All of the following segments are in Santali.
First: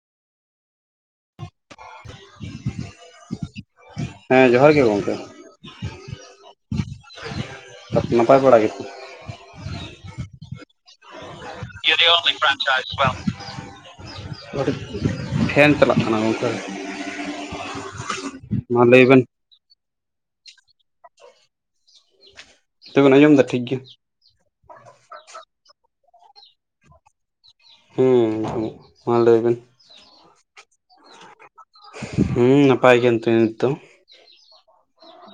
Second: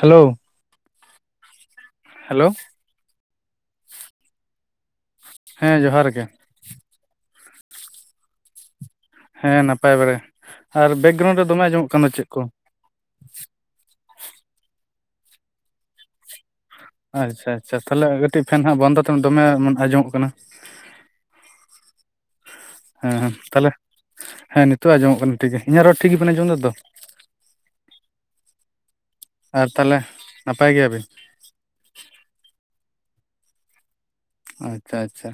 ᱦᱮᱞᱳ᱾ ᱦᱮᱞᱳ᱾ ᱦᱮᱸ ᱡᱚᱦᱟᱨ ᱜᱮ ᱜᱚᱢᱠᱮ ᱾ ᱦᱮᱸ ᱡᱚᱦᱟᱨ ᱜᱮ ᱾ ᱛᱟᱯᱚᱨᱮ ᱱᱟᱯᱟᱭ ᱵᱟᱲᱟ ᱜᱮᱛᱚ? ᱦᱮᱸ ᱱᱟᱯᱟᱭ ᱵᱟᱲᱟ ᱾ ᱟᱨ ᱵᱮᱠᱜᱨᱟᱣᱩᱱᱰ ᱨᱮ ᱫᱚᱢᱮ ᱟᱸᱡᱚᱢᱚᱜ ᱠᱟᱱ ᱫᱚ ᱪᱮᱫ ᱠᱚ? [unintelligible] ᱠᱟᱹᱴᱤᱡ ᱯᱷᱮᱱ ᱪᱟᱞᱟᱜ ᱠᱟᱱᱟ ᱜᱚᱢᱠᱮ᱾ ᱟᱪᱪᱷᱟ ᱟᱪᱪᱷᱟ ᱛᱟᱦᱚᱞᱮ ᱠᱟᱹᱴᱤᱡ ᱯᱷᱮᱱ ᱦᱟᱸᱜ ᱢᱟ ᱵᱚᱱᱫᱚ ᱞᱟᱹᱭ ᱦᱟᱛᱟᱲ ᱵᱮᱱ ᱮᱢ ᱫᱚᱢᱮ ᱟᱸᱡᱚᱢᱚᱜ ᱠᱟᱱᱟ ᱾ ᱱᱤᱛᱚᱜ ᱵᱮᱱ ᱦᱮᱸ ᱟᱸᱡᱚᱢ ᱮᱫᱟ ᱴᱷᱤᱠ ᱛᱟᱦᱞᱮ ᱜᱮᱭᱟ ᱦᱮᱸ ᱱᱤᱛᱚᱜ ᱟᱸᱡᱚᱢᱚᱜ ᱠᱟᱱᱟ, ᱴᱷᱤᱠᱜᱮ ᱤᱧᱟᱹᱜ ᱨᱚᱲ ᱴᱷᱤᱠ ᱜᱮᱵᱤᱱ ᱟᱸᱡᱚᱢ ᱫᱟᱛᱚ? ᱦᱩᱸᱻ ᱟᱸᱡᱚᱜ ᱟᱨ ᱛᱟᱦᱞᱮ ᱱᱟᱯᱟᱭ ᱜᱮᱭᱟᱵᱤᱱ? ᱦᱩᱸ ᱱᱟᱯᱟᱭ ᱜᱮ ᱮᱱᱛᱮ ᱱᱤᱛ ᱫᱚ ᱾ ᱟᱪᱪᱷᱟ ᱟᱪᱪᱷᱟ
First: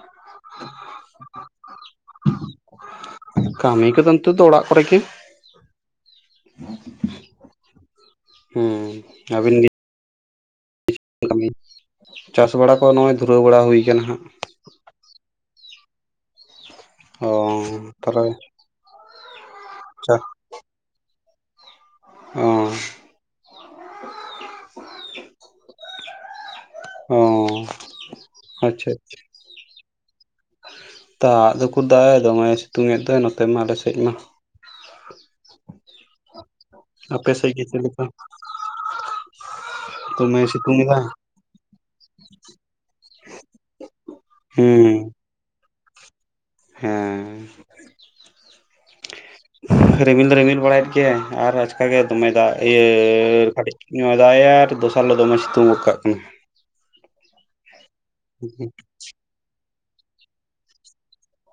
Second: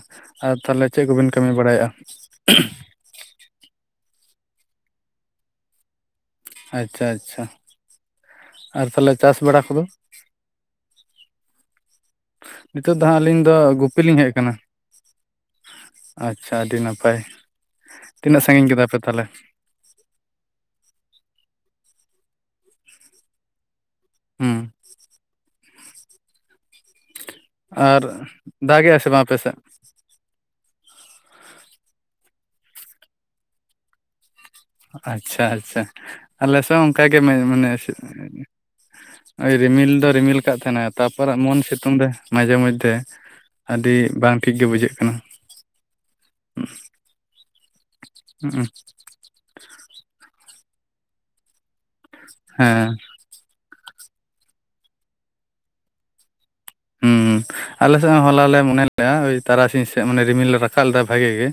ᱟᱨ ᱛᱟᱦᱞᱮ ᱪᱮᱫ ᱠᱚᱵᱤᱱ ᱠᱟᱹᱢᱤ ᱵᱟᱲᱟᱭᱮᱜᱼᱟ? ᱠᱟᱹᱢᱤ ᱠᱚ ᱫᱚ ᱱᱤᱛᱚᱜ ᱫᱚ ᱚᱲᱟᱜ ᱠᱚᱨᱮᱜᱮ ᱾ ᱟᱪᱪᱷᱟ ᱟᱪᱪᱷᱟ ᱟᱨ ᱦᱩᱸ ᱛᱟᱦᱚᱞᱮ ᱟᱹᱵᱤᱱ ᱜᱮ? [inaudible] ᱠᱟᱹᱢᱤ ᱪᱟᱥ ᱵᱟᱲᱟ ᱠᱚ ᱱᱤᱛᱚᱜ ᱫᱚ ᱱᱚᱜᱼᱚᱭ ᱦᱟᱸᱜ ᱫᱷᱩᱨᱟᱹᱣ ᱟᱹᱞᱤᱧ ᱫᱚ ᱵᱟᱲᱟ ᱦᱩᱭ ᱜᱩᱯᱤ ᱠᱟᱱᱟ ᱞᱤᱧ ᱦᱟᱸᱜ ᱦᱮᱡ ᱾ ᱟᱠᱟᱱᱟ ᱟᱪᱪᱷᱟ ᱟᱹᱰᱤ ᱱᱟᱯᱟᱭ ᱚ ᱾ ᱛᱟᱦᱚᱞᱮ ᱛᱤᱱᱟᱹᱜ ᱥᱟᱺᱜᱤᱧ ᱠᱮᱫᱟ ᱯᱮ ᱛᱟᱦᱞᱮ? [unintelligible] ᱚ᱾ ᱦᱩᱸ᱾ ᱚ᱾ ᱟᱨ ᱟᱪᱪᱷᱟ ᱫᱟᱜᱮᱼᱟᱭ ᱥᱮ ᱵᱟᱝ ᱟᱯᱮ ᱥᱮᱫ? ᱫᱟᱜ ᱫᱚ ᱩᱠᱩᱨ ᱫᱟᱭ ᱫᱚᱢᱮ ᱥᱤᱛᱩᱝᱮᱫ ᱫᱚᱭ ᱱᱚᱛᱮ ᱢᱟ ᱟᱞᱮᱥᱮᱫ ᱢᱟ ᱾ ᱟᱪᱪᱷᱟ ᱟᱪᱪᱷᱟ ᱟᱞᱮᱥᱮᱜ ᱦᱚᱸ ᱚᱝᱠᱟᱜᱮ ᱟᱯᱮ ᱥᱮᱫ ᱜᱮ ᱢᱟᱱᱮ ᱪᱮᱫ ᱞᱮᱠᱟ ᱳᱭ ᱨᱤᱢᱤᱞ ᱫᱚ ᱨᱤᱢᱤᱞ ᱫᱚᱢᱮ ᱠᱟᱜ ᱥᱤᱛᱩᱝ ᱛᱟᱦᱮᱸᱱᱟᱭ ᱮᱫᱟ ᱛᱟᱯᱚᱨᱮ ᱮᱢᱚᱱ ᱥᱮ ᱛᱩᱝ ᱫᱟᱭ ᱢᱟᱡᱷᱮ ᱢᱚᱫᱫᱷᱮ ᱟᱹᱰᱤ ᱵᱟᱝ ᱴᱷᱤᱠ ᱜᱮ ᱵᱩᱡᱷᱟᱹᱜ ᱦᱮᱸ ᱠᱟᱱᱟ ᱾ [unintelligible] ᱦᱮᱸᱻ [inaudible] ᱨᱤᱢᱤᱞ ᱫᱚ ᱨᱤᱢᱤᱞ ᱵᱟᱲᱟᱭᱮᱫ ᱜᱮᱭᱟᱭ ᱟᱨ ᱟᱪᱠᱟᱜᱮ ᱫᱚᱢᱮ ᱫᱟᱜ ᱤᱭᱟᱹᱻ ᱦᱮᱸ ᱠᱟᱹᱴᱤᱡ ᱫᱚᱢᱮ ᱫᱟᱜ ᱮᱟᱭ ᱟᱨ ᱫᱚᱥᱟᱨ ᱦᱤᱞᱚᱜ ᱫᱚᱢᱮ ᱥᱤᱛᱩᱝ ᱜᱚᱜ ᱠᱟᱜ ᱠᱟᱱᱟᱭ ᱾ ᱦᱩᱸ ᱟᱞᱮ ᱥᱮᱫ ᱦᱚᱸ ᱦᱚᱞᱟ ᱞᱮ ᱢᱚᱱᱮ ᱞᱮᱫ-ᱟ ᱳᱭ ᱛᱟᱨᱟᱥᱤᱧ ᱥᱮᱫ ᱢᱟᱱᱮ ᱨᱤᱢᱤᱞ ᱞᱮ ᱨᱟᱠᱟᱵ ᱞᱮᱫᱟᱭ ᱵᱷᱟᱜᱮ ᱜᱮ,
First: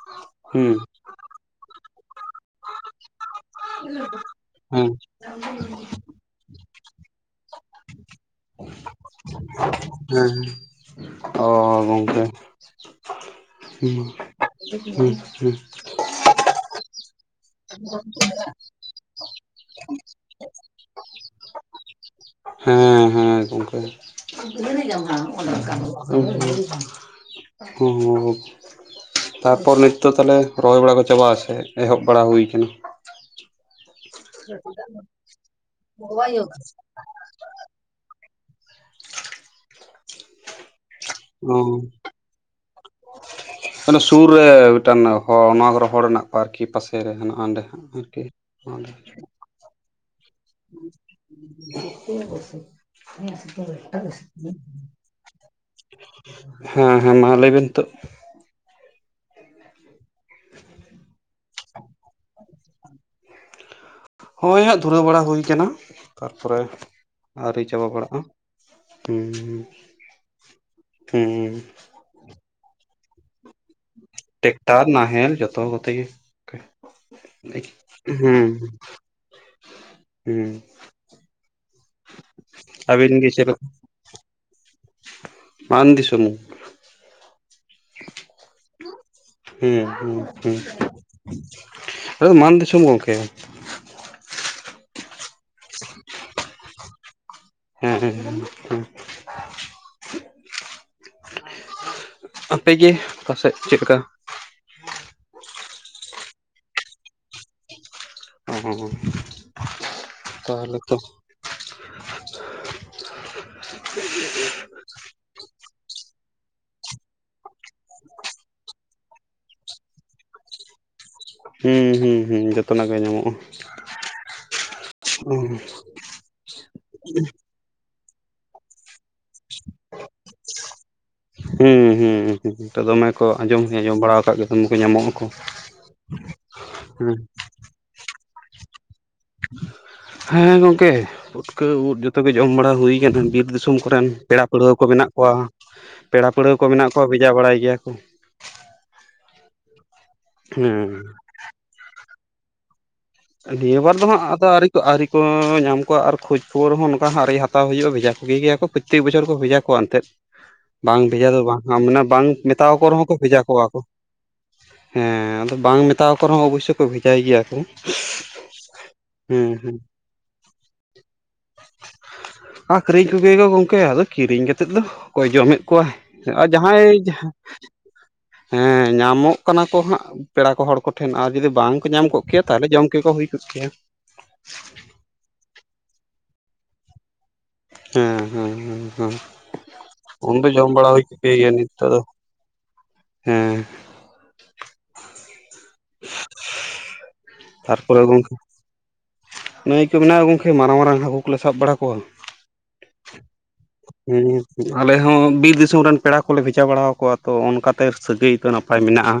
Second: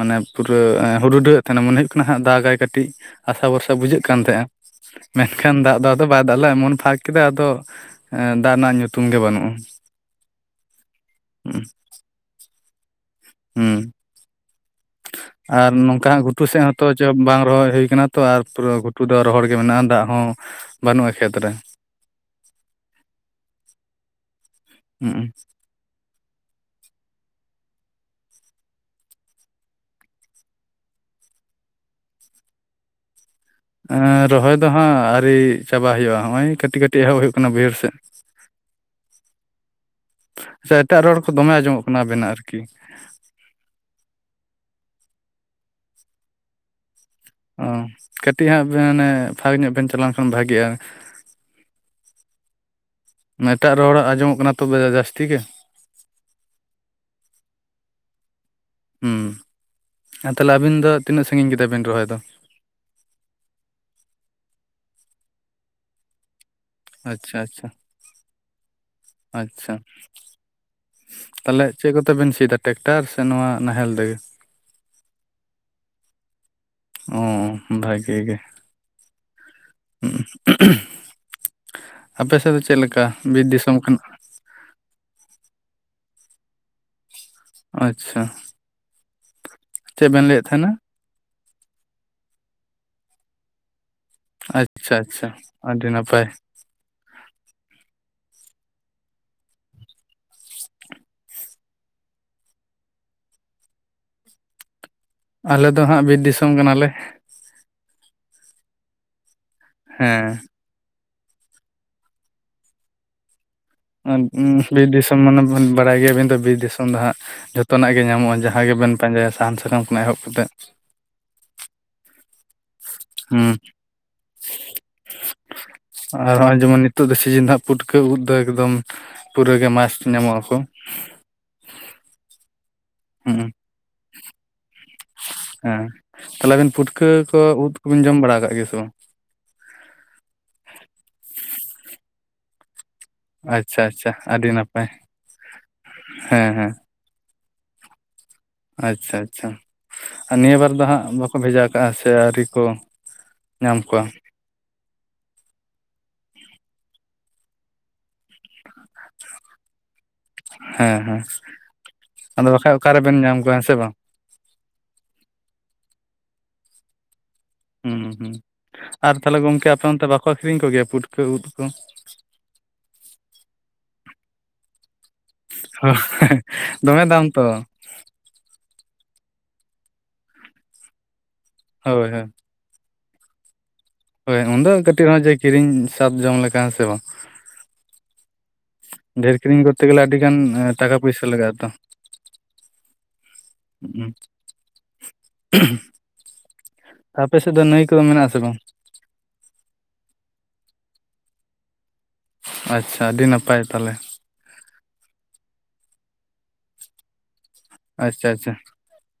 ᱢᱟᱱᱮ ᱯᱩᱨᱟᱹ ᱦᱩᱸ ᱦᱩᱰ-ᱦᱩᱰᱟᱹᱣ ᱛᱟᱦᱮᱱ ᱢᱚᱱᱮ ᱦᱩᱭᱩᱜ ᱠᱟᱱᱟ ᱦᱟᱸᱜ ᱫᱟᱜᱟᱭ ᱠᱟᱹᱴᱤᱡ ᱟᱥᱟ ᱵᱷᱚᱨᱥᱟ ᱵᱩᱡᱷᱟᱹᱜ ᱠᱟᱱ ᱛᱟᱦᱮᱸᱜ-ᱟ, ᱦᱮᱸ ᱢᱮᱱᱠᱷᱟᱱ ᱫᱟᱜ ᱟᱫᱚ ᱵᱟᱭ ᱫᱟᱜ ᱞᱮᱜ-ᱟ ᱮᱢᱚᱱ ᱯᱷᱟᱸᱠ ᱠᱮᱫᱟᱭ ᱟᱫᱚ ᱫᱟᱜ ᱨᱮᱱᱟᱜ ᱧᱩᱛᱩᱢ ᱜᱮ ᱵᱟᱹᱱᱩᱜ-ᱟ ᱾ ᱦᱮᱸᱻ ᱚᱻ ᱦᱩᱸ ᱜᱚᱢᱠᱮ, ᱦᱩᱸ ᱟᱨ ᱱᱚᱝᱠᱟ ᱦᱚᱸ ᱜᱷᱩᱴᱩ ᱥᱮᱫ ᱦᱚᱸ ᱛᱚ ᱪᱚ ᱵᱟᱝ ᱨᱚᱦᱚᱭ ᱦᱩᱭ ᱟᱠᱟᱱᱟ ᱛᱚ ᱟᱨ ᱯᱩᱨᱟᱹ ᱜᱷᱴᱩ ᱫᱚ ᱨᱚᱦᱚᱲ ᱜᱮ ᱢᱮᱱᱟᱜ-ᱟ ᱫᱟᱜ ᱦᱚᱸ ᱵᱟᱹᱱᱩᱜ-ᱟ ᱠᱷᱮᱛ ᱨᱮ ᱾ ᱦᱮᱸ ᱦᱮᱸ ᱜᱚᱢᱠᱮ, ᱦᱩᱸ [unintelligible] ᱛᱟᱨᱯᱚᱨ ᱱᱤᱛ ᱫᱚ ᱛᱟᱦᱞᱮ ᱨᱚᱦᱚᱭ ᱵᱟᱲᱟ ᱠᱚ ᱪᱟᱵᱟ ᱥᱮ ᱮᱦᱚᱵ ᱵᱟᱲᱟ ᱦᱩᱭ ᱠᱟᱱᱟ? ᱮᱸ ᱨᱚᱦᱚᱭ ᱫᱚ ᱦᱟᱸᱜ ᱟᱹᱣᱨᱤ ᱪᱟᱵᱟ ᱦᱩᱭᱩᱜ-ᱟ, ᱦᱚᱸᱜ-ᱚᱭ ᱠᱟᱹᱴᱤᱡ ᱠᱟᱹᱴᱤᱡ ᱮᱦᱚᱵ ᱦᱩᱭᱩᱜ ᱠᱟᱱᱟ ᱵᱟᱹᱭᱦᱟᱹᱲ ᱥᱮᱫ᱾ ᱥᱮ ᱮᱴᱟᱜ ᱨᱚᱲ ᱠᱚ ᱫᱚᱢᱮ ᱚ ᱟᱸᱡᱚᱢᱚᱜ ᱠᱟᱱᱟ ᱟᱵᱤᱱᱟᱜ ᱟᱨᱠᱤ᱾ ᱥᱩᱨ ᱨᱮ ᱢᱤᱫᱴᱟᱱ ᱦᱚᱲ ᱱᱚᱣᱟ ᱠᱚᱨᱮ ᱦᱚᱲ ᱦᱮᱱᱟᱜ ᱠᱚᱣᱟ ᱟᱨᱠᱤ ᱯᱟᱥᱮ ᱥᱮᱨᱮ ᱦᱮᱱᱟᱜ-ᱟ ᱚᱸᱰᱮᱟᱸᱜ ᱟᱨᱠᱤ ᱱᱚᱰᱮ ᱯᱷᱟᱹᱠ ᱧᱚᱜ ᱵᱮᱱ ᱪᱟᱞᱟᱣ ᱞᱮᱱ ᱠᱷᱟᱱ ᱵᱷᱟᱜᱤᱜ-ᱟ᱾ [unintelligible] ᱮᱴᱟᱜ ᱨᱚᱲ ᱟᱸᱡᱚᱢᱚᱜ ᱠᱟᱱᱟ ᱛᱚᱵᱮ ᱡᱟᱹᱥᱛᱤ ᱜᱮ, [unintelligible] ᱦᱮᱸ ᱦᱮᱸ, ᱢᱟ ᱞᱟᱹᱭ ᱵᱤᱱ ᱱᱤᱛᱚᱜ? ᱦᱩᱸ, ᱟᱨ ᱛᱟᱦᱞᱮ ᱟᱵᱤᱱ ᱫᱚ ᱛᱤᱱᱟᱹᱜ ᱥᱟᱺᱜᱤᱧ ᱠᱮᱫᱟ ᱵᱤᱱ ᱨᱚᱦᱚᱭ ᱫᱚ? ᱦᱳᱭ ᱦᱟᱸᱜ ᱫᱷᱩᱨᱟᱹᱣ ᱵᱟᱲᱟ ᱦᱩᱭ ᱠᱟᱱᱟ, ᱛᱟᱨᱯᱚᱨᱮ ᱟᱪᱪᱷᱟ ᱟᱹᱣᱨᱤ ᱟᱪᱪᱷᱟ ᱪᱟᱵᱟ ᱵᱟᱲᱟᱜ-ᱟ᱾ ᱟᱪᱪᱷᱟ᱾ ᱦᱩᱸ ᱛᱟᱦᱞᱮ ᱪᱮᱫ ᱠᱚᱛᱮ ᱵᱤᱱ ᱥᱤᱭᱫᱟ ᱴᱨᱮᱠᱴᱟᱨ ᱥᱮ ᱱᱚᱣᱟ ᱱᱟᱦᱮᱞ ᱛᱮᱜᱮ? ᱴᱮᱠᱴᱟᱨ ᱱᱟᱦᱮᱞ ᱡᱚᱛᱚ ᱠᱚᱛᱮ ᱜᱮ ᱾ ᱚ ᱵᱷᱟᱜᱮ ᱜᱮ᱾ ᱦᱩᱸ ᱟᱯᱮ ᱥᱮᱫ ᱫᱚ ᱪᱮᱫ ᱞᱮᱠᱟ, ᱟᱹᱵᱤᱱ ᱜᱮ ᱵᱤᱨ ᱪᱮᱫ ᱞᱮᱠᱟ ᱫᱤᱥᱚᱢ ᱠᱟᱱᱟ? ᱢᱟᱱ ᱫᱤᱥᱚᱢ ᱾ ᱟᱪᱪᱷᱟ ᱦᱩᱸ ᱪᱮᱫ ᱦᱩᱸ ᱵᱮᱱ ᱞᱟᱹᱭᱮᱫ ᱦᱩᱸ ᱛᱟᱦᱮᱱᱟ? ᱾ ᱟᱫᱚ ᱢᱟᱱ ᱫᱤᱥᱚᱢ ᱜᱚᱝᱠᱮ ᱾ ᱟᱪᱪᱷᱟ ᱟᱪᱪᱷᱟ, ᱟᱰᱤ ᱱᱟᱯᱟᱭ ᱾ [inaudible] ᱟᱯᱮ ᱜᱮ ᱯᱟᱥᱮᱫ ᱪᱮᱫ ᱠᱟ? ᱟᱞᱮ ᱫᱚ ᱦᱟᱸᱜ ᱵᱤᱨ ᱫᱤᱥᱚᱢ ᱠᱟᱱᱟᱞᱮ ᱾ ᱚᱸ ᱦᱮᱸ, ᱛᱟᱦᱚᱞᱮ ᱛᱚ ᱾ ᱟᱸ ᱵᱤᱨ ᱫᱤᱥᱚᱢ ᱢᱟᱱᱮ ᱵᱮᱱ ᱵᱟᱲᱟᱭ ᱜᱮᱭᱟ ᱵᱮᱱ ᱛᱚ ᱵᱤᱨ ᱫᱤᱥᱚᱢ ᱫᱚ ᱦᱟᱸᱜ ᱡᱷᱚᱛᱚ ᱱᱟᱜ ᱜᱮ ᱧᱟᱢᱚᱜ-ᱟ, ᱡᱟᱦᱟᱸ ᱜᱮ ᱵᱮᱱ ᱯᱟᱸᱡᱟᱭᱟ ᱥᱟᱦᱟᱱ ᱥᱟᱠᱟᱢ ᱠᱷᱚᱱᱟᱜ ᱮᱦᱚᱵ ᱠᱟᱛᱮᱫ ᱦᱩᱸ ᱦᱩᱸ ᱦᱩᱸ ᱡᱚᱛᱚ ᱱᱟᱜ ᱜᱮ ᱧᱟᱢᱚᱜ-ᱟ ᱦᱩᱸ ᱾ ᱟᱨ ᱱᱚᱜ-ᱚᱭ ᱡᱮᱢᱚᱱ ᱱᱤᱛᱚᱜ ᱫᱚ ᱥᱤᱡᱤᱱ ᱫᱚ ᱦᱟᱸᱜ ᱯᱩᱴᱠᱟᱹ ᱩᱫᱽ ᱫᱚ ᱮᱠᱫᱚᱢ ᱯᱩᱨᱟᱹ ᱜᱮ ᱢᱟᱥᱴ ᱧᱟᱢᱚᱜ ᱟᱠᱚ᱾ ᱦᱩᱸ ᱦᱩᱸ ᱦᱩᱸ ᱱᱤᱛᱚᱜ ᱫᱚᱢᱮ ᱠᱚ ᱦᱩᱸ ᱟᱸᱡᱚᱢ ᱦᱚᱸᱧ ᱟᱸᱡᱚᱢ ᱵᱟᱲᱟᱣ ᱠᱟᱫ ᱜᱮᱭᱟ ᱫᱚᱢᱮ ᱠᱚ ᱧᱟᱢᱚᱜᱼᱟ ᱠᱚ ᱦᱮᱸ᱾ ᱛᱟᱦᱞᱮ ᱟᱵᱮᱱ ᱯᱩᱴᱠᱟᱹ ᱠᱚ ᱩᱫᱽ ᱠᱚᱵᱤᱱ ᱡᱚᱢ ᱵᱟᱲᱟᱣ ᱠᱟᱫ ᱜᱮᱭᱟ ᱥᱮ ᱵᱟᱝ? ᱦᱮᱸ ᱜᱚᱝᱠᱮ, ᱯᱷᱩᱴᱠᱟᱹ ᱩᱫᱽ ᱡᱚᱛᱚ ᱜᱮ ᱡᱚᱢ ᱵᱟᱲᱟ ᱦᱩᱭ ᱠᱟᱱᱟ᱾ ᱵᱤᱨ ᱫᱤᱥᱚᱢ ᱟᱪᱪᱷᱟ ᱠᱚᱨᱮᱱ ᱟᱪᱪᱷᱟ ᱯᱮᱲᱟ ᱟᱹᱰᱤ ᱯᱟᱹᱲᱣᱟᱹ ᱠᱚ ᱱᱟᱯᱟᱭ ᱢᱮᱱᱟᱜ ᱠᱚᱣᱟ, ᱯᱮᱲᱟ ᱦᱮᱸ ᱯᱟᱹᱲᱦᱟᱹ ᱠᱚ ᱦᱮᱸ ᱢᱮᱱᱟᱜ ᱠᱚᱣᱟ ᱵᱷᱮᱡᱟ ᱵᱟᱲᱟᱭ ᱜᱮᱭᱟ ᱠᱚ ᱟᱪᱪᱷᱟ ᱟᱪᱷᱟ᱾ ᱟᱨ ᱱᱤᱭᱟᱹ ᱵᱟᱨ ᱫᱚ ᱦᱮᱸ ᱦᱟᱸᱜ ᱵᱟᱠᱚ ᱵᱷᱮᱡᱟ ᱠᱟᱜᱼᱟ ᱥᱮ ᱟᱹᱣᱨᱤ ᱠᱚ ᱧᱟᱢ ᱱᱤᱭᱟᱹ ᱵᱟᱨ ᱫᱚ ᱠᱚᱣᱟ ᱦᱟᱸᱜ ᱫᱚ ᱟᱹᱣᱨᱤ ᱠᱚ ᱟᱹᱣᱨᱤ ᱠᱚ ᱧᱟᱢ ᱠᱚᱣᱟ ᱟᱨ ᱠᱷᱳᱡᱽ ᱠᱷᱚᱵᱚᱨ ᱦᱚᱸ ᱱᱚᱝᱠᱟ ᱦᱟᱸᱜ ᱟᱹᱣᱨᱤ ᱦᱟᱛᱟᱣ ᱦᱩᱭᱩᱜᱼᱟ ᱵᱷᱮᱡᱟ ᱠᱚᱜᱮ ᱜᱮᱭᱟ ᱠᱚ ᱯᱟᱨᱛᱮᱠ ᱵᱚᱪᱷᱚᱨ ᱠᱚ ᱵᱷᱮᱡᱟ ᱠᱚᱣᱟ ᱮᱱᱛᱮᱜ ᱦᱮᱸ ᱵᱟᱝ ᱦᱮᱸ ᱵᱷᱮᱡᱟ ᱫᱚ ᱵᱟᱝ ᱦᱟᱸᱜ ᱢᱟᱱᱮ ᱵᱟᱝ ᱟᱫᱚ ᱢᱮᱛᱟᱣ ᱵᱟᱠᱷᱟᱡ ᱠᱚ ᱨᱮᱦᱚᱸ ᱠᱚ ᱚᱠᱟᱨᱮᱵᱮᱱ ᱵᱷᱮᱡᱟ ᱧᱟᱢ ᱦᱮᱸ ᱠᱚᱣᱟ ᱥᱮ ᱠᱚ ᱵᱟᱝ ᱦᱮᱸ ᱟᱫᱚ ᱵᱟᱝ ᱢᱮᱛᱟᱣ ᱠᱚ ᱨᱮᱦᱚᱸ ᱚᱵᱳᱥᱥᱚ ᱠᱚ ᱵᱷᱮᱡᱟᱭ ᱜᱮᱭᱟ ᱠᱚ ᱦᱩᱸ ᱦᱩᱸ᱾ ᱟᱨ ᱛᱟᱦᱞᱮ ᱦᱮᱸ ᱜᱚᱝᱠᱮ ᱦᱮᱸ ᱟᱯᱮ ᱚᱱᱛᱮ ᱵᱟᱠᱚ ᱟᱹᱠᱷᱨᱤᱧ ᱠᱚ ᱜᱮᱭᱟ ᱯᱩᱴᱠᱟᱹ ᱩᱫᱽ ᱠᱚ? ᱟᱹᱠᱷᱨᱤᱧ ᱠᱚᱜᱮᱭᱟᱠᱚ ᱜᱚᱝᱠᱮ ᱟᱫᱚ ᱠᱤᱨᱤᱧ ᱠᱟᱛᱮᱫ ᱫᱚ ᱚᱠᱚᱭ ᱡᱚᱢᱮᱫ ᱠᱚᱣᱟᱭ᱾ ᱟᱨ ᱡᱟᱦᱟᱸᱭ ᱫᱚᱢᱮ ᱡᱟᱸᱦᱟ ᱫᱟᱢ ᱛᱚ ᱦᱮᱸ, ᱧᱟᱢᱚᱜ ᱠᱟᱱᱟ ᱠᱚ ᱦᱟᱸᱜ ᱯᱮᱲᱟ ᱠᱚ ᱦᱚᱲ ᱠᱚᱴᱷᱮᱱ ᱟᱨ ᱡᱩᱫᱤ ᱵᱟᱝᱠᱚ ᱧᱟᱢ ᱦᱳᱭ ᱠᱚᱜ ᱦᱳᱭ ᱠᱮᱭᱟ ᱛᱟᱦᱞᱮ ᱡᱚᱢ ᱠᱮᱠᱚ ᱦᱩᱭ ᱠᱚᱜ ᱠᱮᱭᱟ᱾ ᱦᱳᱭ ᱩᱱᱫᱚ ᱠᱟᱹᱴᱤᱡ ᱨᱮᱦᱚᱸ ᱡᱮ ᱠᱤᱨᱤᱧ ᱥᱟᱫᱷ ᱡᱚᱢ ᱞᱮᱠᱟ ᱥᱮ ᱵᱟᱝ ᱦᱮᱸ ᱦᱮᱸ ᱦᱮᱸ ᱦᱮᱸ ᱰᱷᱮᱨ ᱠᱤᱨᱤᱧ ᱠᱚᱛᱮ ᱜᱮᱞᱮ ᱟᱹᱰᱤ ᱩᱱ ᱜᱟᱱ ᱫᱚ ᱡᱚᱢ ᱵᱟᱲᱟ ᱴᱟᱠᱟ ᱦᱩᱭ ᱠᱚᱜ ᱯᱩᱭᱥᱟᱹ ᱜᱮᱭᱟ ᱞᱟᱜᱟᱜᱼᱟ ᱛᱚ? ᱱᱤᱛᱚᱜ ᱫᱚ ᱦᱮᱸ ᱦᱩᱸ [unintelligible] [inaudible] ᱟᱯᱮ ᱥᱮᱫ ᱫᱚ ᱱᱟᱹᱭ ᱠᱚ ᱛᱟᱨᱯᱚᱨᱮ ᱜᱚᱝᱠᱮ ᱢᱮᱱᱟᱜᱼᱟ ᱥᱮ ᱵᱟᱝ? ᱱᱟᱹᱭ ᱠᱚ ᱢᱮᱱᱟᱜᱼᱟ ᱜᱚᱝᱠᱮ ᱢᱟᱨᱟᱝ ᱢᱟᱨᱟᱝ ᱦᱟᱹᱠᱩ ᱠᱚᱞᱮ ᱥᱟᱵ ᱵᱟᱲᱟ ᱠᱚᱣᱟ᱾ ᱟᱪᱪᱷᱟ ᱟᱹᱰᱤ ᱱᱟᱯᱟᱭ ᱛᱟᱦᱞᱮ ᱦᱮᱸ ᱟᱞᱮ ᱦᱚᱸ ᱵᱤᱨ ᱫᱤᱥᱚᱢ ᱨᱮᱱ ᱯᱮᱲᱟ ᱠᱚᱞᱮ ᱵᱷᱮᱡᱟ ᱵᱟᱲᱟᱣ ᱠᱚᱣᱟ ᱛᱚ ᱚᱱᱠᱟ ᱛᱮ ᱟᱪᱪᱷᱟ ᱥᱟᱹᱜᱟᱹᱭ ᱠᱚ ᱟᱪᱪᱷᱟ ᱱᱟᱯᱟᱭ ᱢᱮᱱᱟᱜᱼᱟ᱾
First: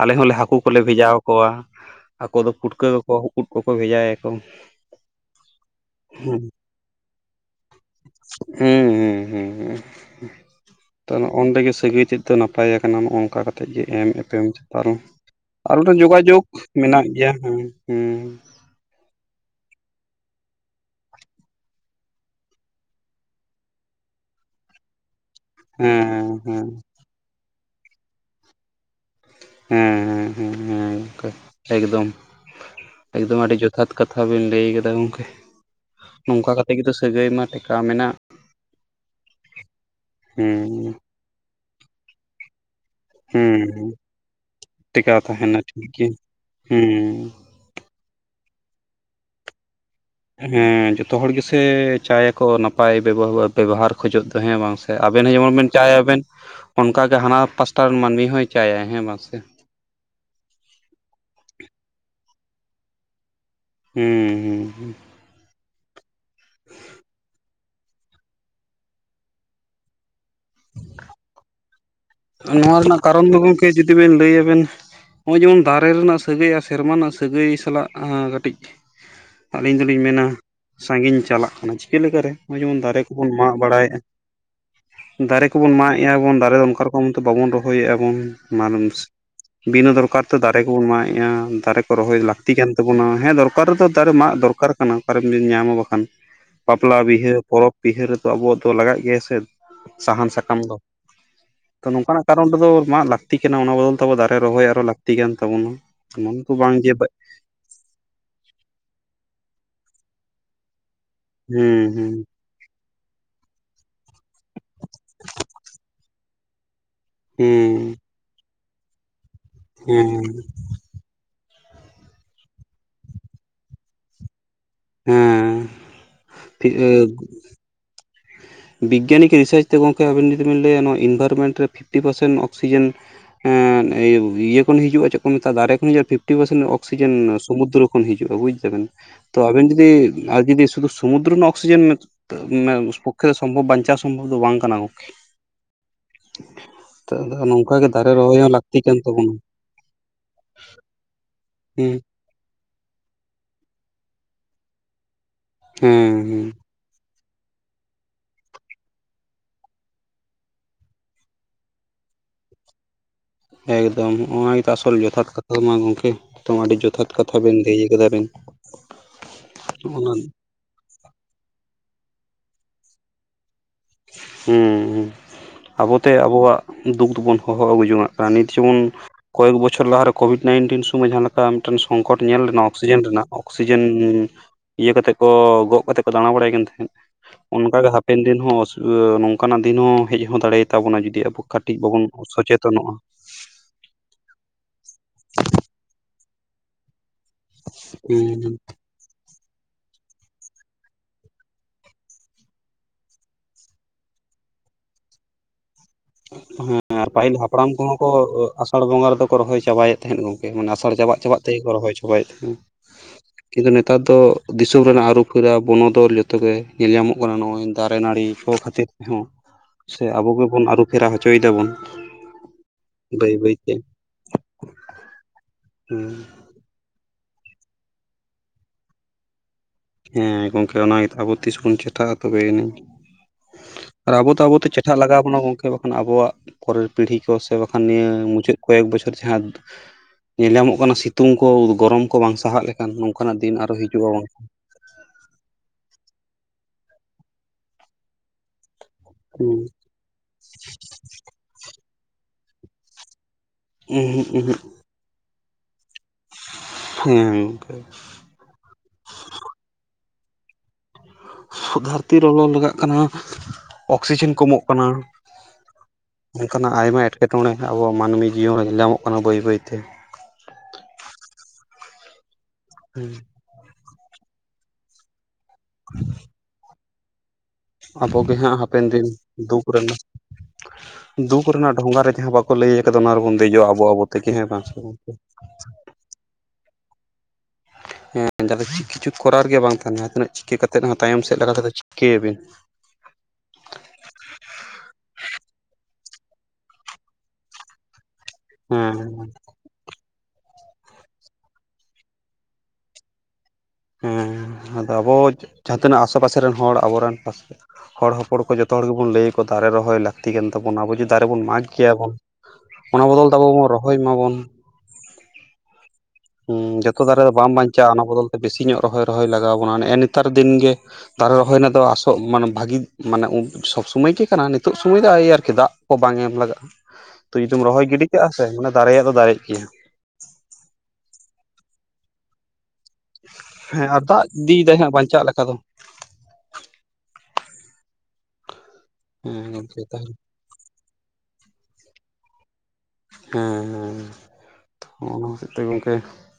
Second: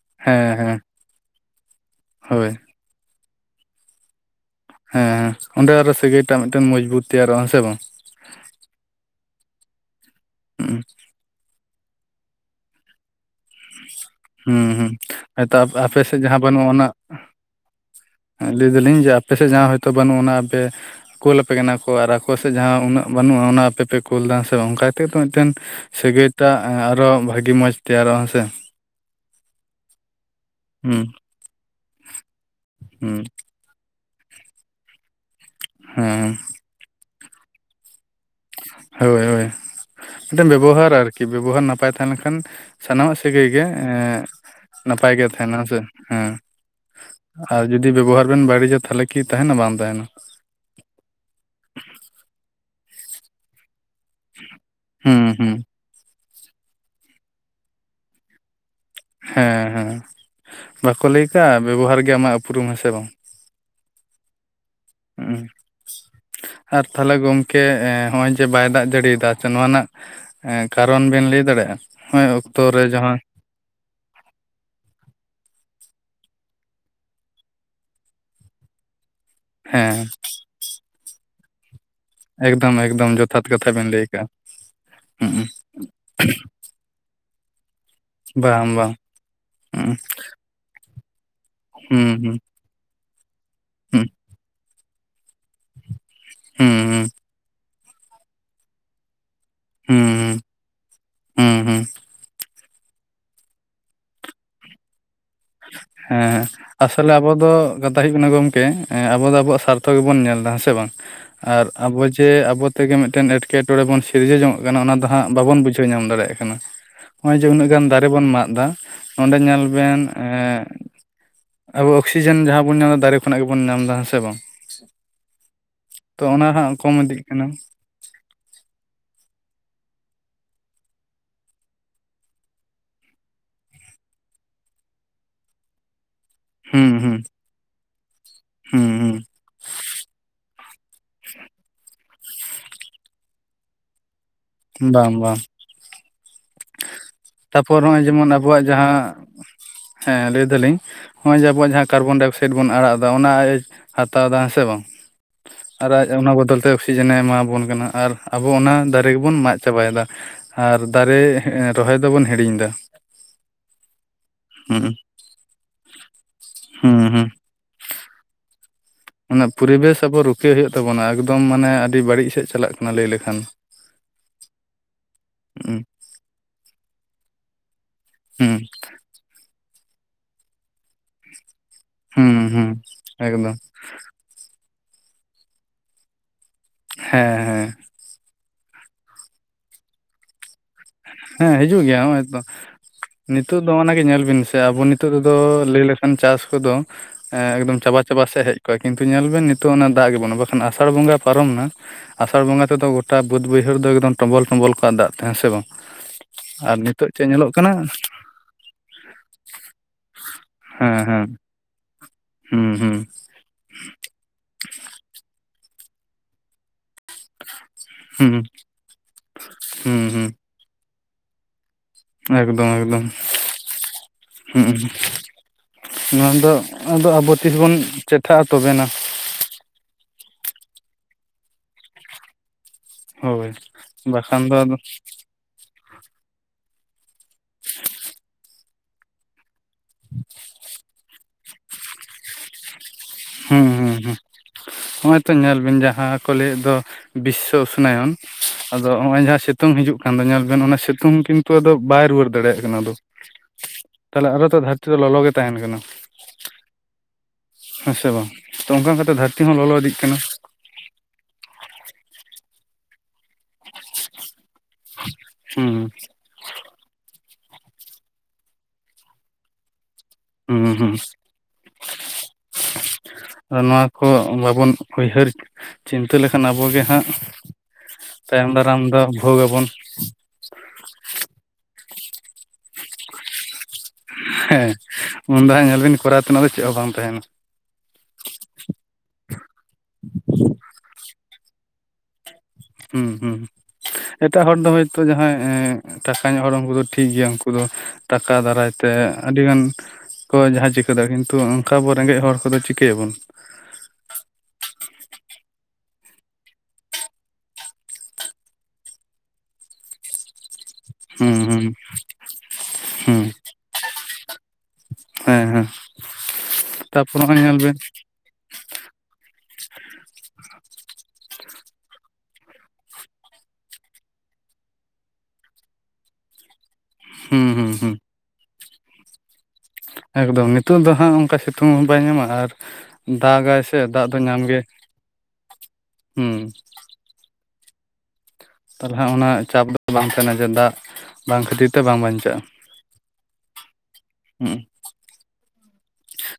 ᱟᱞᱮ ᱦᱚᱸᱞᱮ ᱦᱮᱸ ᱦᱟᱹᱠᱩ ᱦᱮᱸ ᱠᱚᱞᱮ ᱵᱷᱮᱡᱟᱣ ᱠᱚᱣᱟ᱾ ᱟᱠᱚ ᱦᱳᱭ ᱫᱚ ᱯᱩᱴᱠᱟᱹ ᱠᱚᱠᱚ ᱩᱫᱽ ᱠᱚᱠᱚ ᱵᱷᱮᱡᱟᱭᱟᱠᱚ ᱦᱮᱸᱻ ᱚᱸᱰᱮ ᱟᱨᱚ ᱥᱟᱹᱜᱟᱹᱭ ᱴᱟᱜ ᱦᱮᱸ ᱢᱤᱫᱴᱮᱱ ᱢᱚᱡᱽᱵᱩᱛ ᱛᱮᱭᱟᱨᱚᱜᱼᱟ᱾ ᱦᱮᱸᱥᱮ ᱵᱟᱝ ᱦᱮᱸ ᱦᱩᱸ ᱦᱩᱸ ᱦᱩᱸ ᱾ [unintelligible] ᱛᱚ ᱱᱚᱜᱼᱚ ᱱᱚᱸᱰᱮ ᱜᱮ ᱥᱟᱹᱜᱟᱹᱭ ᱪᱮᱫ ᱫᱚ ᱱᱟᱯᱟᱭ ᱟᱠᱟᱱᱟ ᱱᱚᱜᱼᱚᱭ ᱱᱚᱝᱠᱟ ᱠᱟ ᱛᱮ ᱡᱮ ᱮᱢᱼᱮᱯᱮᱢ ᱦᱩᱸ ᱪᱟᱯᱟᱞ ᱦᱩᱸ ᱦᱚᱭᱛᱚ ᱟᱯ ᱟᱨ ᱚᱸᱰᱮ ᱟᱯᱮ ᱥᱮᱫ ᱡᱟᱦᱟᱸ ᱡᱳᱜᱟᱡᱳᱜ ᱵᱟᱹᱱᱩᱜ ᱚᱱᱟ ᱢᱮᱱᱟᱜ ᱜᱮᱭᱟ ᱦᱮᱸ ᱦᱩᱸ ᱞᱟᱹᱭ ᱫᱟᱹᱞᱤᱧ ᱡᱮ ᱟᱯᱮᱥᱮᱫ ᱡᱟᱦᱟᱸ ᱦᱳᱭᱛᱚ ᱵᱟᱹᱱᱩᱜ ᱚᱱᱟ ᱟᱯᱮ ᱠᱩᱞ ᱟᱯᱮ ᱠᱟᱱᱟ ᱠᱚ ᱟᱨ ᱟᱠᱚ ᱥᱮᱫ ᱡᱟᱦᱟᱸ ᱩᱱᱟᱹᱜ ᱵᱟᱹᱱᱩᱜᱼᱟ ᱚᱱᱟ ᱟᱯᱮᱯᱮ ᱠᱩᱞ ᱮᱫᱟ ᱦᱮᱸ ᱥᱮ ᱵᱟᱝ ᱚᱱᱠᱟ ᱛᱮᱜᱮ ᱛᱚ ᱢᱤᱫᱴᱮᱱ ᱦᱮᱸ ᱦᱮᱸ ᱥᱟᱹᱜᱟᱹᱭ ᱴᱟᱜ ᱦᱮᱸ ᱟᱨᱚ ᱵᱷᱟᱹᱜᱤ ᱢᱚᱸᱡᱽ ᱛᱮᱭᱟᱨᱚᱜᱼᱟ ᱦᱮᱸᱥᱮ ᱦᱩᱸ ᱦᱮᱸᱸᱸ ᱮᱠᱫᱚᱢ ᱦᱩᱸ ᱮᱠᱫᱚᱢ ᱟᱹᱰᱤ ᱡᱩᱛ ᱡᱚᱛᱷᱟᱛ ᱠᱟᱛᱷᱟ ᱵᱮᱱ ᱞᱟᱹᱭ ᱟᱠᱟᱫᱟ ᱜᱚᱢᱠᱮ ᱦᱮᱸ ᱱᱚᱝᱠᱟ ᱠᱟᱛᱮ ᱜᱮᱛᱚ ᱥᱟᱹᱜᱟᱹᱭ ᱢᱟ ᱴᱮᱠᱟᱣ ᱢᱮᱱᱟᱜ ᱦᱳᱭ ᱦᱳᱭ ᱢᱤᱫᱴᱮᱱ ᱵᱮᱵᱚᱦᱟᱨ ᱦᱩᱸ ᱟᱨᱠᱤ ᱵᱮᱵᱚᱦᱟᱨ ᱱᱟᱯᱟᱭ ᱛᱟᱦᱮᱸ ᱞᱮᱱ ᱠᱷᱟᱱ ᱥᱟᱱᱟᱢᱟᱜ ᱥᱟᱹᱜᱟᱹᱭ ᱜᱮ ᱮᱸ ᱦᱩᱸ ᱱᱟᱯᱟᱭ ᱴᱮᱠᱟᱣ ᱜᱮ ᱛᱟᱦᱮᱱᱟ ᱦᱮᱸᱥᱮ ᱴᱷᱤᱠ ᱜᱮ ᱦᱮᱸ ᱦᱩᱸ ᱟᱨ ᱡᱩᱫᱤ ᱵᱮᱵᱚᱦᱟᱨ ᱵᱮᱱ ᱵᱟᱹᱲᱤᱡᱟ ᱛᱟᱦᱚᱞᱮ ᱠᱤ ᱛᱟᱦᱮᱱᱟ ᱵᱟᱝ ᱛᱟᱦᱮᱱᱟ ᱾ ᱦᱮᱸ ᱡᱚᱛᱚ ᱦᱚᱲ ᱜᱮᱥᱮ ᱪᱟᱭ ᱟᱠᱚ ᱱᱟᱯᱟᱭ ᱵᱮᱵᱚᱦᱚ ᱵᱮᱵᱚᱦᱟᱨ ᱠᱷᱚᱡᱚᱜ ᱫᱚ ᱦᱮᱸ ᱵᱟᱝ ᱥᱮ ᱦᱩᱸ ᱟᱵᱮᱱ ᱦᱚᱸ ᱦᱩᱸ ᱡᱮᱢᱚᱱ ᱵᱮᱱ ᱪᱟᱭᱟᱵᱮᱱ ᱚᱱᱠᱟ ᱜᱮ ᱦᱟᱱᱟ ᱯᱟᱥᱴᱟ ᱨᱮᱱ ᱢᱟᱹᱱᱢᱤ ᱦᱚᱸᱭ ᱪᱟᱭ ᱦᱮᱸ ᱵᱟᱝ ᱥᱮ ᱦᱮᱸ ᱦᱮᱸ ᱵᱟᱠᱚ ᱞᱟᱹᱭ ᱟᱠᱟᱜᱼᱟ ᱵᱮᱵᱚᱦᱟᱨ ᱜᱮ ᱟᱢᱟᱜ ᱩᱯᱨᱩᱢ ᱦᱮᱸ ᱥᱮ ᱵᱟᱝ ᱦᱩᱸ ᱦᱩᱸ ᱦᱩᱸ ᱦᱩᱸ ᱟᱨ ᱛᱟᱦᱚᱞᱮ ᱜᱚᱝᱠᱮ ᱮᱸ ᱦᱚᱸᱜᱼᱚᱸᱭ ᱡᱮ ᱵᱟᱭ ᱫᱟᱜ ᱡᱟᱹᱲᱤᱭᱮᱫᱟ ᱥᱮ ᱱᱚᱣᱟ ᱨᱮᱱᱟᱜ ᱦᱮᱸ ᱠᱟᱨᱚᱱ ᱵᱮᱱ ᱞᱟᱹᱭ ᱫᱟᱲᱮᱜᱼᱟ? ᱱᱚᱣᱟ ᱨᱮᱱᱟᱜ ᱠᱟᱨᱚᱱ ᱫᱚ ᱜᱚᱢᱠᱮ, ᱡᱩᱫᱤ ᱵᱮᱱ ᱞᱟᱹᱭ ᱟᱵᱮᱱ ᱦᱚᱜᱼᱚᱭ ᱡᱮᱢᱚᱱ, ᱫᱟᱨᱮ ᱨᱮᱱᱟᱜ ᱥᱟᱹᱜᱟᱹᱭ ᱟᱨ, ᱥᱮᱨᱢᱟ ᱨᱮᱱᱟᱜ ᱥᱟᱹᱜᱟᱹᱭ ᱥᱟᱞᱟᱜ ᱠᱟᱹᱴᱤᱡ ᱟᱹᱞᱤᱧ ᱦᱮᱸ ᱫᱚᱞᱤᱧ ᱢᱮᱱᱟ, ᱥᱟᱺᱜᱤᱧ ᱪᱟᱞᱟᱜ ᱠᱟᱱᱟ ᱪᱮ ᱪᱮᱫ ᱞᱮᱠᱟᱨᱮ, ᱱᱚᱜᱚᱭ ᱮᱠᱫᱚᱢ ᱡᱮᱢᱚᱱ ᱫᱟᱨᱮ ᱮᱠᱫᱚᱢ ᱠᱚᱵᱚᱱ ᱡᱚᱛᱷᱟᱛ ᱢᱟᱜ ᱠᱟᱛᱷᱟ ᱵᱮᱱ ᱵᱟᱲᱟᱭᱮᱜᱼᱟ, ᱞᱟᱹᱭ ᱠᱟᱜᱼᱟ ᱦᱩᱸ ᱫᱟᱨᱮ ᱠᱚᱵᱚᱱ ᱢᱟᱜ ᱮᱼᱟ ᱵᱚᱱ ᱫᱟᱨᱮ ᱫᱚ ᱚ ᱵᱟᱵᱚᱱ ᱨᱚᱦᱚᱭᱮᱜᱼᱟ ᱵᱚᱱ, ᱵᱟᱝ ᱵᱟᱝ ᱦᱩᱸ ᱵᱤᱱᱟᱹ ᱫᱚᱨᱠᱟᱨ ᱛᱮ ᱫᱟᱨᱮ ᱠᱚᱵᱚᱱ ᱢᱟᱜᱮᱼᱟ ᱾ ᱫᱟᱨᱮ ᱠᱚ ᱦᱩᱸ ᱨᱚᱦᱚᱭ ᱦᱩᱸ ᱞᱟᱹᱠᱛᱤ ᱠᱟᱱ ᱛᱟᱵᱚᱱᱟ, ᱦᱮᱸ ᱫᱚᱨᱠᱟᱨ ᱨᱮᱫᱚ ᱫᱟᱨᱮ ᱢᱟᱜ ᱫᱚᱨᱠᱟᱨ ᱠᱟᱱᱟ, ᱚᱠᱟᱨᱮ ᱵᱤᱱ ᱧᱟᱢᱟ ᱵᱟᱠᱷᱟᱱ ᱾ ᱵᱟᱯᱞᱟ ᱵᱤᱦᱟᱹ, ᱯᱚᱨᱚᱵᱽ ᱵᱤᱦᱟᱹ, ᱨᱮᱫᱚ ᱟᱵᱚᱣᱟᱜ ᱫᱚ ᱞᱟᱜᱟᱜ ᱜᱮᱭᱟ ᱥᱮ, ᱥᱟᱦᱟᱱ ᱦᱩᱸ ᱥᱟᱠᱟᱢ ᱫᱚ ᱾ ᱦᱩᱸ ᱦᱩᱸ ᱛᱚ ᱱᱚᱝᱠᱟᱱᱟᱜ ᱠᱟᱨᱚᱱ ᱨᱮᱫᱚ, ᱢᱟᱜ ᱞᱟᱹᱠᱛᱤ ᱠᱟᱱᱟ ᱚᱱᱟ ᱵᱚᱫᱚᱞᱛᱮ ᱟᱵᱚ ᱫᱟᱨᱮ ᱨᱚᱦᱚᱭ ᱟᱨᱚ ᱞᱟᱹᱠᱛᱤ ᱠᱟᱱ ᱛᱟᱵᱚᱱᱟ ᱮᱢᱚᱱ ᱦᱮᱸ ᱠᱚ ᱵᱟᱝ ᱡᱮ ᱟᱥᱚᱞᱮ ᱟᱵᱚ ᱫᱚ ᱠᱟᱛᱷᱟ ᱦᱳᱭᱩᱜ ᱠᱟᱱᱟ ᱜᱚᱝᱠᱮ, ᱟᱵᱚ ᱫᱚ ᱟᱵᱚᱣᱟᱜ ᱥᱟᱨᱛᱷᱚ ᱜᱮᱵᱚᱱ ᱧᱮᱞ ᱫᱟ ᱦᱮᱸ ᱥᱮ ᱵᱟᱝ ᱾ ᱟᱨ ᱦᱮᱸ ᱟᱵᱚ ᱦᱮᱸ ᱡᱮ, ᱟᱵᱚ ᱛᱮᱜᱮ ᱢᱤᱫᱴᱮᱱ ᱮᱴᱠᱮᱴᱚᱬᱮ ᱵᱚᱱ ᱥᱤᱨᱡᱟᱹ ᱡᱚᱝᱚᱜ ᱠᱟᱱᱟ, ᱚᱱᱟ ᱫᱚ ᱦᱟᱸᱜ ᱵᱟᱵᱚᱱ ᱵᱩᱡᱷᱟᱹᱣ ᱧᱟᱢ ᱫᱟᱲᱮᱭᱟᱜ ᱠᱟᱱᱟ᱾ ᱱᱚᱜᱼᱚᱭ ᱡᱮ ᱩᱱᱟᱹᱜ ᱦᱮᱸ ᱜᱟᱱ ᱫᱟᱨᱮ ᱵᱚᱱ ᱢᱟᱜ ᱮᱫᱟ ᱱᱚᱸᱰᱮ ᱧᱮᱞ ᱵᱮᱱ ᱦᱮ ᱟᱵᱚ ᱚᱠᱥᱤᱡᱮᱱ ᱡᱟᱦᱟᱸ ᱵᱚᱱ ᱧᱟᱢᱫᱟ, ᱫᱟᱨᱮ ᱠᱷᱚᱱᱟᱜ ᱜᱮ ᱵᱚᱱ ᱧᱟᱢᱫᱟ ᱦᱮᱸᱥᱮ ᱵᱟᱝ? ᱦᱮᱸ, ᱛᱚ ᱚᱱᱟ ᱦᱟᱸᱜ ᱠᱚᱢ ᱦᱮᱸ ᱤᱫᱤᱜ ᱠᱟᱱᱟ ᱾ ᱵᱤᱜᱽᱜᱟᱱᱤᱠ ᱨᱤᱥᱟᱨᱪ ᱛᱮ ᱜᱚᱢᱠᱮ ᱟᱵᱤᱱ ᱡᱩᱫᱤ ᱵᱮᱤᱱ ᱞᱟᱹᱭᱟ, ᱱᱚᱣᱟ ᱤᱱᱵᱷᱟᱨᱢᱮᱱᱴ ᱨᱮ ᱯᱷᱤᱯᱴᱤ ᱯᱟᱨᱥᱮᱱᱴ ᱚᱠᱥᱤᱡᱮᱱ ᱦᱮᱸ ᱤᱭᱟᱹ ᱠᱷᱚᱱ ᱦᱤᱡᱩᱜᱼᱟ, ᱪᱮᱫ ᱠᱚ ᱢᱮᱛᱟᱜᱼᱟ ᱫᱟᱨᱮ ᱠᱷᱚᱱ ᱦᱤᱡᱩᱜᱼᱟ, ᱯᱷᱤᱯ ᱯᱷᱤᱯᱴᱤ ᱯᱟᱨᱥᱮᱱ ᱦᱩᱸ ᱦᱩᱸ ᱚᱠᱥᱤᱡᱮᱱ ᱥᱚᱢᱩᱫᱨᱚ ᱠᱷᱚᱱ ᱦᱤᱡᱩᱜᱼᱟ, ᱵᱩᱡ ᱫᱟᱵᱮᱱ ᱦᱩᱸ ᱾ ᱛᱚ ᱟᱵᱮᱱ ᱡᱩᱫᱤ, ᱟᱨ ᱡᱩᱫᱤ ᱥᱩᱫᱩ ᱥᱚᱢᱩᱫᱨᱚ ᱨᱮᱱᱟᱜ ᱚᱠᱥᱤᱡᱮᱱ ᱯᱚᱴᱷᱮ ᱥᱚᱢᱵᱷᱚᱵ ᱵᱟᱧᱪᱟᱣ ᱥᱚᱢᱵᱷᱚᱵᱚ ᱵᱟᱝ ᱠᱟᱱᱟ ᱜᱚᱝᱠᱮ᱾ ᱵᱟᱝ ᱵᱟᱝ ᱱᱚᱝᱠᱟ ᱛᱟᱯᱚᱨ ᱜᱮ ᱱᱚᱜᱼᱚᱭ ᱫᱟᱨᱮ ᱡᱮᱢᱚᱱ ᱨᱚᱦᱚᱭ ᱦᱚᱸ ᱟᱵᱚᱣᱟᱜ ᱞᱟᱹᱠᱛᱤ ᱡᱟᱦᱟᱸ ᱠᱟᱱ ᱛᱟᱵᱚᱱᱟ ᱦᱮᱸ ᱞᱟᱹᱭ ᱮ ᱫᱟᱞᱤᱧ ᱦᱚᱜᱼᱚᱭ ᱡᱮ, ᱟᱵᱚᱣᱟᱜ ᱡᱟᱦᱟᱸ ᱦᱮᱸ ᱠᱟᱨᱵᱚᱱᱰᱟᱭ ᱚᱠᱥᱟᱭᱤᱰ ᱾ ᱥᱮᱫ ᱵᱚᱱ ᱟᱲᱟᱜ ᱫᱟ, ᱚᱱᱟ ᱟᱡ ᱮ ᱦᱟᱛᱟᱣ ᱮᱫᱟ ᱦᱮᱸ ᱥᱮ ᱵᱟᱝ, ᱟᱨ ᱟᱡ ᱦᱮᱸ ᱚᱱᱟ ᱵᱚᱫᱚᱞ ᱛᱮ ᱚᱠ ᱚᱠᱥᱤᱡᱮᱱ ᱮ ᱮᱢᱟᱵᱚᱱ ᱠᱟᱱᱟ, ᱟᱨ ᱟᱵᱚ ᱚᱱᱟ ᱫᱟᱨᱮ ᱜᱮᱵᱚᱱ ᱢᱟᱜ ᱪᱟᱵᱟᱭᱮᱫᱟ, ᱟᱨ ᱫᱟᱨᱮ ᱨᱚᱦᱚᱭ ᱫᱟᱵᱚᱱ ᱦᱤᱲᱤᱧ ᱫᱟ ᱾ ᱮᱠᱫᱚᱢ ᱦᱚᱜ ᱚᱭ ᱛᱚ ᱟᱥᱚᱞ ᱡᱚᱛᱷᱟᱛ ᱠᱟᱛᱷᱟ ᱫᱚ ᱢᱟ ᱜᱚᱢᱠᱮ ᱾ ᱛᱚ ᱟᱹᱰᱤ ᱦᱩᱸ ᱡᱚᱛᱷᱟᱛ ᱦᱩᱸ ᱠᱟᱛᱷᱟ ᱵᱤᱱ ᱞᱟᱹᱭ ᱠᱟᱫᱟᱵᱤᱱ ᱾ ᱚᱱᱟ ᱯᱚᱨᱤᱵᱮᱥ ᱟᱵᱚ ᱨᱩᱠᱦᱤᱭᱟᱹᱦᱳᱭᱩᱜ ᱛᱟᱵᱚᱱᱟ, ᱮᱠᱫᱚᱢ ᱢᱟᱱᱮ ᱟᱹᱰᱤ ᱵᱟᱹᱲᱤᱡ ᱥᱮᱫ ᱪᱟᱞᱟᱜ ᱠᱟᱱᱟ ᱞᱟᱹᱭ ᱞᱮᱠᱷᱟᱱ ᱾ ᱦᱢ ᱦᱩᱸ ᱟᱵᱚᱛᱮ ᱟᱵᱚᱣᱟᱜ ᱫᱩᱠ ᱫᱚᱵᱚᱱ ᱦᱚᱦᱚ ᱟᱹᱜᱩ ᱡᱚᱝᱟᱜ ᱠᱟᱱ ᱱᱤᱛ ᱦᱩᱸ ᱡᱮᱢᱚᱱ ᱠᱚᱭᱮᱠ ᱵᱚᱪᱷᱚᱨ ᱞᱟᱦᱟᱨᱮ, ᱠᱳᱵᱷᱤᱰ ᱱᱟᱭᱤᱱᱴᱤᱱ ᱥᱳᱢᱚᱭ ᱡᱟᱦᱟᱸ ᱞᱮᱠᱟ, ᱚᱱᱠᱟ ᱢᱤᱫᱴᱮᱱ ᱥᱚᱝᱠᱚᱴ ᱧᱮᱞ ᱦᱩᱸ ᱞᱮᱱᱟ ᱦᱩᱸ ᱚᱠᱥᱤᱡᱮᱱ ᱨᱮᱱᱟᱜ, ᱮᱠᱫᱚᱢ ᱚᱠᱤᱡᱮᱱ ᱡᱮᱱ ᱤᱭᱟᱹ ᱠᱟᱛᱮ ᱠᱚ ᱜᱚᱜ ᱠᱟᱛᱮ ᱠᱚ ᱫᱟᱬᱟ ᱵᱟᱲᱟᱭ ᱠᱟᱱ ᱛᱟᱦᱮᱸᱫ, ᱦᱮᱸ ᱦᱮᱸ ᱚᱱᱠᱟ ᱜᱮ ᱦᱟ ᱦᱟᱯᱮᱱ ᱫᱤᱱ ᱦᱚᱸ ᱚᱥᱩᱵ ᱱᱚᱝᱠᱟᱱᱟᱜ ᱫᱤᱱ ᱦᱚᱸ ᱦᱮᱡ ᱦᱚᱸ ᱫᱟᱲᱮᱭᱟᱜ ᱛᱟᱵᱚᱱᱟ, ᱡᱩᱫᱤ ᱟᱵᱚ ᱦᱮᱸ ᱠᱟᱹᱴᱤᱡ ᱦᱤᱡᱩᱜ ᱜᱮᱭᱟ ᱵᱟᱵᱚᱱ ᱱᱚᱜᱼᱚᱭ ᱛᱚ ᱥᱚᱪᱮᱛᱚᱱᱚᱜᱼᱟ᱾ ᱱᱤᱛᱚᱜ ᱫᱚ ᱚᱱᱟᱜᱮ ᱧᱮᱞ ᱵᱤᱱ ᱥᱮ, ᱟᱵᱚ ᱱᱤᱛᱚᱜ ᱫᱚ ᱞᱟᱹᱭ ᱞᱮᱠᱷᱟᱱ ᱪᱟᱥ ᱠᱚᱫᱚ, ᱮᱠᱫᱚᱢ ᱪᱟᱵᱟ ᱪᱟᱵᱟ ᱥᱮᱫ ᱦᱮᱡ ᱠᱚᱜᱼᱟ, ᱠᱤᱱᱛᱩ ᱧᱮᱞ ᱵᱮᱱ ᱱᱤᱛᱚᱜ ᱚᱱᱟ ᱫᱟᱜ ᱜᱮ ᱵᱚᱱᱩᱜ ᱵᱟᱠᱷᱟᱱ ᱟᱥᱟᱲ ᱵᱚᱸᱜᱟ ᱯᱟᱨᱚᱢᱱᱟ, ᱟᱥᱟᱲ ᱵᱚᱸᱜᱟ ᱛᱮᱫᱚ ᱜᱚᱴᱟ ᱵᱟᱹᱫᱽ ᱵᱟᱹᱭᱦᱟᱹᱲ ᱫᱚ, ᱮᱠᱫᱚᱢ ᱴᱚᱢᱵᱚᱞ ᱴᱚᱢᱵᱚᱞ ᱠᱚᱣᱟᱜ ᱫᱟᱜ ᱛᱮ ᱦᱮᱸ ᱥᱮ ᱵᱟᱝ? ᱟᱨ ᱦᱮᱸ ᱱᱤᱛᱚᱜ ᱪᱮᱫ ᱯᱟᱹᱦᱤᱞ ᱧᱮᱞᱚᱜ ᱦᱟᱯᱲᱟᱢ ᱠᱟᱱᱟ ᱠᱚᱦᱚᱸ ᱠᱚ, ᱟᱥᱟᱲ ᱵᱚᱸᱜᱟ ᱨᱮᱫᱚ ᱠᱚ ᱨᱚᱦᱚᱭ ᱪᱟᱵᱟᱭᱮᱫ ᱛᱟᱦᱮᱸᱫ ᱜᱚᱝᱠᱮ, ᱢᱟᱱᱮ ᱟᱥᱟᱲ ᱦᱮᱸ ᱪᱟᱵᱟᱜ ᱦᱮᱸ ᱪᱟᱵᱟᱜ᱾ ᱡᱚᱛᱚ ᱜᱮ ᱠᱚ ᱨᱚᱦᱚᱭ ᱪᱟᱵᱟ ᱮᱫ ᱛᱟᱦᱮᱱᱟ᱾ ᱦᱩᱸ ᱦᱩᱸ ᱠᱤᱱᱛᱩ ᱱᱮᱛᱟᱨ ᱫᱚ, ᱫᱤᱥᱚᱢ ᱨᱮᱱᱟᱜ ᱟᱹᱨᱩ ᱯᱷᱮᱨᱟ ᱵᱚᱱᱚᱫᱚᱞ ᱡᱚᱛᱚ ᱜᱮ ᱧᱮᱞ ᱧᱟᱢᱚᱜ ᱠᱟᱱᱟ᱾ ᱱᱚᱜᱚᱭ ᱫᱟᱨᱮ ᱱᱟᱹᱲᱤ ᱦᱩᱸ ᱠᱚ ᱠᱷᱟᱹᱛᱤᱨ ᱛᱮᱦᱚᱸ, ᱦᱩᱸ ᱥᱮ ᱦᱩᱸ ᱟᱵᱚ ᱜᱮᱵᱚᱱ ᱟᱹᱨᱩ ᱯᱷᱮᱨᱟᱣ ᱦᱚᱪᱚᱭ ᱫᱟ ᱵᱚᱱ᱾ ᱮᱠᱫᱚᱢ ᱮᱠᱫᱚᱢ ᱦᱩ, ᱦᱮᱸ ᱱᱚᱣᱟ ᱫᱚ ᱟᱫᱚ ᱟᱵᱚ ᱛᱤᱥ ᱵᱚᱱ ᱪᱮᱴᱷᱟᱜᱼᱟ ᱛᱚᱵᱮᱱᱟ᱾ ᱦᱮᱸ ᱜᱚᱢᱠᱮ ᱚᱱᱟᱜᱮᱛᱚ ᱟᱵᱚ ᱛᱤᱥ ᱵᱚᱱ ᱪᱮᱴᱷᱟᱜᱼᱟ ᱛᱚᱵᱮ ᱟᱹᱱᱤᱹᱧ᱾ ᱦᱳᱭ ᱟᱨ ᱟᱵᱚ ᱫᱚ ᱵᱟᱠᱷᱟᱱ ᱟᱵᱚ ᱛᱮ ᱟᱫᱚ ᱪᱮᱴᱟᱜ ᱞᱟᱜᱟᱣ ᱵᱚᱱᱟ ᱜᱚᱝᱠᱮ᱾ ᱦᱮᱸ ᱵᱟᱠᱷᱟᱱ ᱟᱵᱚᱣᱟᱜ ᱯᱚᱨᱮᱨ ᱯᱤᱲᱦᱤ ᱠᱚ ᱥᱮ ᱵᱟᱠᱷᱟᱱ ᱱᱤᱭᱟᱹ ᱢᱩᱪᱟᱹᱫ ᱠᱚᱭᱮᱠ ᱵᱚᱪᱷᱚᱨ ᱡᱟᱦᱟᱸ ᱧᱮᱞ ᱧᱟᱢᱚᱜ ᱠᱟᱱᱟ ᱥᱤᱛᱩᱝ ᱠᱚ, ᱜᱚᱨᱚᱢ ᱠᱚ ᱵᱟᱝ ᱥᱟᱦᱟᱜ ᱞᱮ᱾ ᱦᱩᱸ ᱦᱩᱸ ᱦᱩᱸ᱾ ᱦᱚᱸᱜ-ᱚᱭ ᱛᱚ ᱧᱮᱞ ᱵᱤᱱ ᱡᱟᱦᱟᱸ ᱠᱚ ᱞᱟᱹᱭᱮᱫ ᱫᱚ ᱵᱤᱥᱥᱚ ᱩᱥᱱᱟᱭᱚᱱ᱾ ᱟᱫᱚ ᱦᱸᱚᱜᱼᱚᱭ ᱡᱟᱦᱟᱸ ᱥᱤᱛᱩᱝ ᱦᱤᱡᱩᱜ ᱠᱟᱱ ᱫᱚ, ᱧᱮᱞ ᱵᱮᱱ ᱚᱱᱟ ᱥᱤᱛᱩᱝ ᱠᱤᱱᱛᱩ ᱟᱫᱚ ᱵᱟᱭ ᱨᱩᱣᱟᱹᱲ ᱫᱟᱲᱮᱭᱟᱜ ᱠᱟᱱᱟ ᱟᱫᱚ᱾ ᱛᱟᱦᱞᱮ ᱩᱸᱦᱩᱜ ᱟᱨᱚ ᱛᱚ ᱩᱸᱦᱩᱜ ᱫᱷᱟᱹᱨᱛᱤ ᱫᱚ ᱞᱚᱞᱚ ᱜᱮ ᱛᱟᱦᱮᱱ ᱠᱟᱱᱟ᱾ ᱦᱮᱸ᱾ ᱦᱮᱸᱥᱮ ᱵᱟᱝᱚ ᱛᱚ ᱚᱱᱠᱟ ᱠᱟᱛᱮ ᱫᱷᱟᱹᱨᱛᱤ ᱦᱚᱸ ᱞᱚᱞᱚ ᱤᱫᱤᱜ ᱠᱟᱱᱟ᱾ ᱫᱷᱟᱹᱨᱛᱤ ᱞᱚᱞᱚ ᱞᱟᱜᱟᱜ ᱠᱟᱱᱟ᱾ ᱚᱠᱥᱤᱡᱮᱱ ᱠᱚᱢᱚᱜ ᱠᱟᱱᱟ᱾ ᱦᱩᱸ ᱚᱱᱠᱟᱱᱟᱜ ᱟᱭᱢᱟ ᱮᱴᱠᱮᱴᱚᱬᱮᱸ ᱟᱵᱚᱣᱟᱜ ᱢᱟᱹᱱᱢᱤ ᱡᱤᱭᱚᱱ ᱨᱮ ᱧᱮᱞ ᱧᱟᱢᱚᱜ ᱠᱟᱱᱟ ᱵᱟᱹᱭ ᱵᱟᱹᱭᱛᱮ᱾ ᱦᱩᱸ ᱦᱩᱸ᱾ ᱦᱩᱸ᱾ ᱟᱫᱚ ᱱᱚᱣᱟ ᱠᱚ ᱵᱟᱵᱚᱱ ᱩᱭᱦᱟᱹᱨ ᱪᱤᱱᱛᱟᱹ ᱞᱮᱠᱷᱟᱱ ᱟᱵᱚ ᱜᱮ ᱦᱟᱸᱜ ᱟᱵᱚᱜᱮ ᱛᱟᱭᱚᱢ ᱦᱟᱸᱜ ᱫᱟᱨᱟᱢ ᱦᱟᱯᱮᱱ ᱫᱚ ᱫᱤᱱ ᱵᱷᱳᱜᱽ ᱫᱩᱠ ᱟᱵᱚᱱ ᱨᱮᱱᱟᱜ ᱫᱩᱠ ᱨᱮᱱᱟᱜ ᱰᱷᱚᱸᱜᱟ ᱨᱮ ᱡᱟᱦᱟᱸ ᱵᱟᱠᱚ ᱞᱟᱹᱭ ᱟᱠᱟᱫᱟ ᱚᱱᱟ ᱨᱮᱵᱚᱱ ᱫᱮᱡᱚᱜᱼᱟ ᱟᱵᱚ᱾ ᱟᱵᱚ ᱟᱵᱚ ᱛᱮᱜᱮ ᱦᱮᱸ ᱵᱟᱝᱥᱮ ᱜᱚᱝᱠᱮ᱾ ᱩᱱᱫᱚ ᱦᱟᱸᱜ ᱧᱮᱞ ᱵᱤᱱ ᱠᱚᱨᱟᱣ ᱛᱮᱱᱟᱜ ᱫᱚ ᱪᱮᱫ ᱦᱚᱸ ᱵᱟᱝ ᱛᱟᱦᱮᱸᱱᱟ᱾ ᱦᱮᱸ [unintelligible] ᱠᱤᱪᱷᱩ ᱠᱚᱨᱟᱣ ᱨᱮᱜᱮ ᱵᱟᱝ ᱛᱟᱦᱮᱱᱟ, ᱡᱟᱦᱟᱸ ᱛᱤᱱᱟᱹᱜ ᱪᱤᱠᱟᱹ ᱠᱟᱛᱮᱫ ᱦᱚᱸ ᱛᱟᱭᱚᱢ ᱥᱮᱫ ᱞᱮᱠᱟ ᱛᱮᱫᱚ ᱪᱤᱠᱟᱹᱭᱟᱵᱤᱱ᱾ ᱦᱩᱸ ᱦᱩᱸ᱾ ᱮᱴᱟᱜ ᱦᱚᱲ ᱫᱚ ᱦᱚᱳᱭᱛᱳ ᱡᱟᱦᱟᱸᱭ ᱮᱸ ᱴᱟᱠᱟ ᱧᱚᱜ ᱦᱚᱲ ᱩᱱᱠᱩ ᱫᱚ ᱴᱷᱤᱠ ᱜᱮᱭᱟ᱾ᱩᱱᱠᱩ ᱫᱚ ᱴᱟᱠᱟ ᱫᱟᱨᱟᱭᱛᱮ ᱦᱮᱸ ᱟᱹᱰᱤ ᱜᱟᱱ ᱠᱚ ᱡᱟᱦᱟᱸ ᱪᱤᱠᱟᱹᱟ ᱫᱟ, ᱠᱤᱱᱛᱩ ᱚᱱᱠᱟ ᱟᱵᱚ ᱨᱮᱸᱜᱮᱡ ᱦᱚᱲ ᱠᱚᱫᱚ ᱪᱤᱠᱟᱹ ᱭᱟᱵᱚᱱ? ᱦᱮᱸ ᱟᱫᱚ ᱟᱵᱚ ᱡᱟᱦᱟᱸ ᱛᱤᱱᱟᱹᱜ ᱟᱥᱮ ᱯᱟᱥᱮ ᱨᱮᱱ ᱦᱚᱲ ᱟᱵᱚᱨᱮᱱ ᱯᱟᱥᱮ ᱦᱚᱲ ᱦᱚᱯᱚᱱ ᱠᱚ ᱡᱚᱛᱚ ᱦᱚᱲ ᱜᱮᱵᱚᱱ ᱞᱟᱹᱭ ᱟᱠᱚᱣᱟ ᱫᱟᱨᱮ ᱨᱚᱦᱚᱭ ᱞᱟᱠ ᱠᱛᱤ ᱠᱟᱱ ᱛᱟᱵᱚᱱᱟ, ᱟᱵᱚ ᱡᱩ ᱫᱟᱨᱮ ᱦᱩᱸ ᱵᱚᱱ ᱢᱟᱜᱽ ᱦᱩᱸ ᱜᱮᱭᱟᱵᱚᱱ ᱚᱱᱟ ᱦᱩᱸ ᱵᱚᱫᱚᱞ ᱛᱮ ᱟᱵᱚ ᱵᱚᱱ ᱨᱚᱦᱚᱭ ᱢᱟᱵᱚᱱ᱾ ᱦᱮᱸ ᱦᱮᱸ᱾ ᱦᱩ᱾ᱸ ᱡᱚᱛᱚ ᱛᱟᱯᱚᱨ ᱫᱟᱨᱮ ᱫᱚ ᱱᱚᱜᱼᱚᱭ ᱵᱟᱢ ᱧᱮᱞ ᱵᱤᱱ ᱵᱟᱧᱪᱟᱜᱼᱟ, ᱚᱱᱟ ᱵᱚᱫᱚᱞ ᱛᱮ ᱵᱮᱥᱤ ᱧᱚᱜ ᱨᱚᱦᱚᱭ ᱨᱚᱦᱚᱭ ᱞᱟᱜᱟᱣ ᱵᱚᱱᱟ᱾ ᱱᱮᱜᱼᱮ ᱱᱮᱛᱟᱨ ᱫᱤᱱᱜᱮ ᱫᱟᱨᱮ ᱨᱚᱦᱚᱭ ᱨᱮᱱᱟᱜ ᱫᱚ ᱟᱥᱚᱜ ᱢᱟᱱᱮ ᱵᱷᱟᱜᱤ ᱢᱟᱱᱮ ᱩᱸᱵᱩᱡ ᱥᱚᱵᱽ ᱥᱚᱢᱚᱭ ᱜᱮ ᱠᱟᱱᱟ ᱱᱤᱛᱚᱜ ᱥᱚᱢᱚᱭ ᱫᱚ ᱟᱹᱭ ᱟᱨᱠᱤ ᱫᱟᱜ ᱠᱚ ᱵᱟᱝ ᱮᱢ ᱞᱟᱜᱟᱜᱼᱟ᱾ ᱛᱚ ᱦᱩᱸ ᱡᱩᱫᱤᱢ ᱦᱩᱸ ᱨᱚᱦᱚᱭ ᱦᱩᱸ ᱜᱤᱰᱤ ᱠᱟᱜᱼᱟ ᱥᱮ ᱢᱟᱱᱮ ᱫᱟᱨᱮᱭᱟᱜ ᱫᱚ ᱫᱟᱨᱮᱜ ᱜᱮᱭᱟ᱾ ᱮᱠᱫᱚᱢ ᱱᱤᱛᱚᱜ ᱫᱚ ᱦᱟᱸᱜ ᱚᱱᱠᱟ ᱥᱤᱛᱩᱝ ᱦᱚᱸ ᱵᱟᱭ ᱧᱟᱢᱟ, ᱟᱨ ᱫᱟᱜᱟᱭ ᱥᱮ ᱦᱮᱸ ᱟᱨ ᱫᱟᱜ ᱫᱚ ᱧᱟᱢ ᱜᱮᱭᱟᱭ᱾ ᱤᱫᱤᱭᱮᱫᱟᱭ ᱦᱟᱸᱜ ᱵᱟᱧᱪᱟᱜ ᱞᱮᱠᱟ ᱫᱚ ᱦᱩᱸ᱾ ᱛᱟᱦᱚᱞᱮ ᱚᱱᱟ ᱦᱮᱸ ᱪᱟᱯ ᱜᱚᱝᱠᱮ ᱫᱚ ᱵᱟᱝ ᱛᱟᱦᱚᱞᱮ ᱛᱟᱦᱮᱱᱟ ᱡᱮ ᱫᱟᱜ ᱵᱟᱝ ᱠᱷᱟᱹᱛᱤᱨ ᱛᱮ ᱵᱟᱝ ᱵᱟᱧᱪᱟᱜᱼᱟ᱾ ᱦᱮᱸ ᱦᱩᱸ ᱦᱮᱸ ᱚᱱᱟ ᱦᱚᱛᱮᱫ ᱛᱮ ᱜᱚᱢᱠᱮ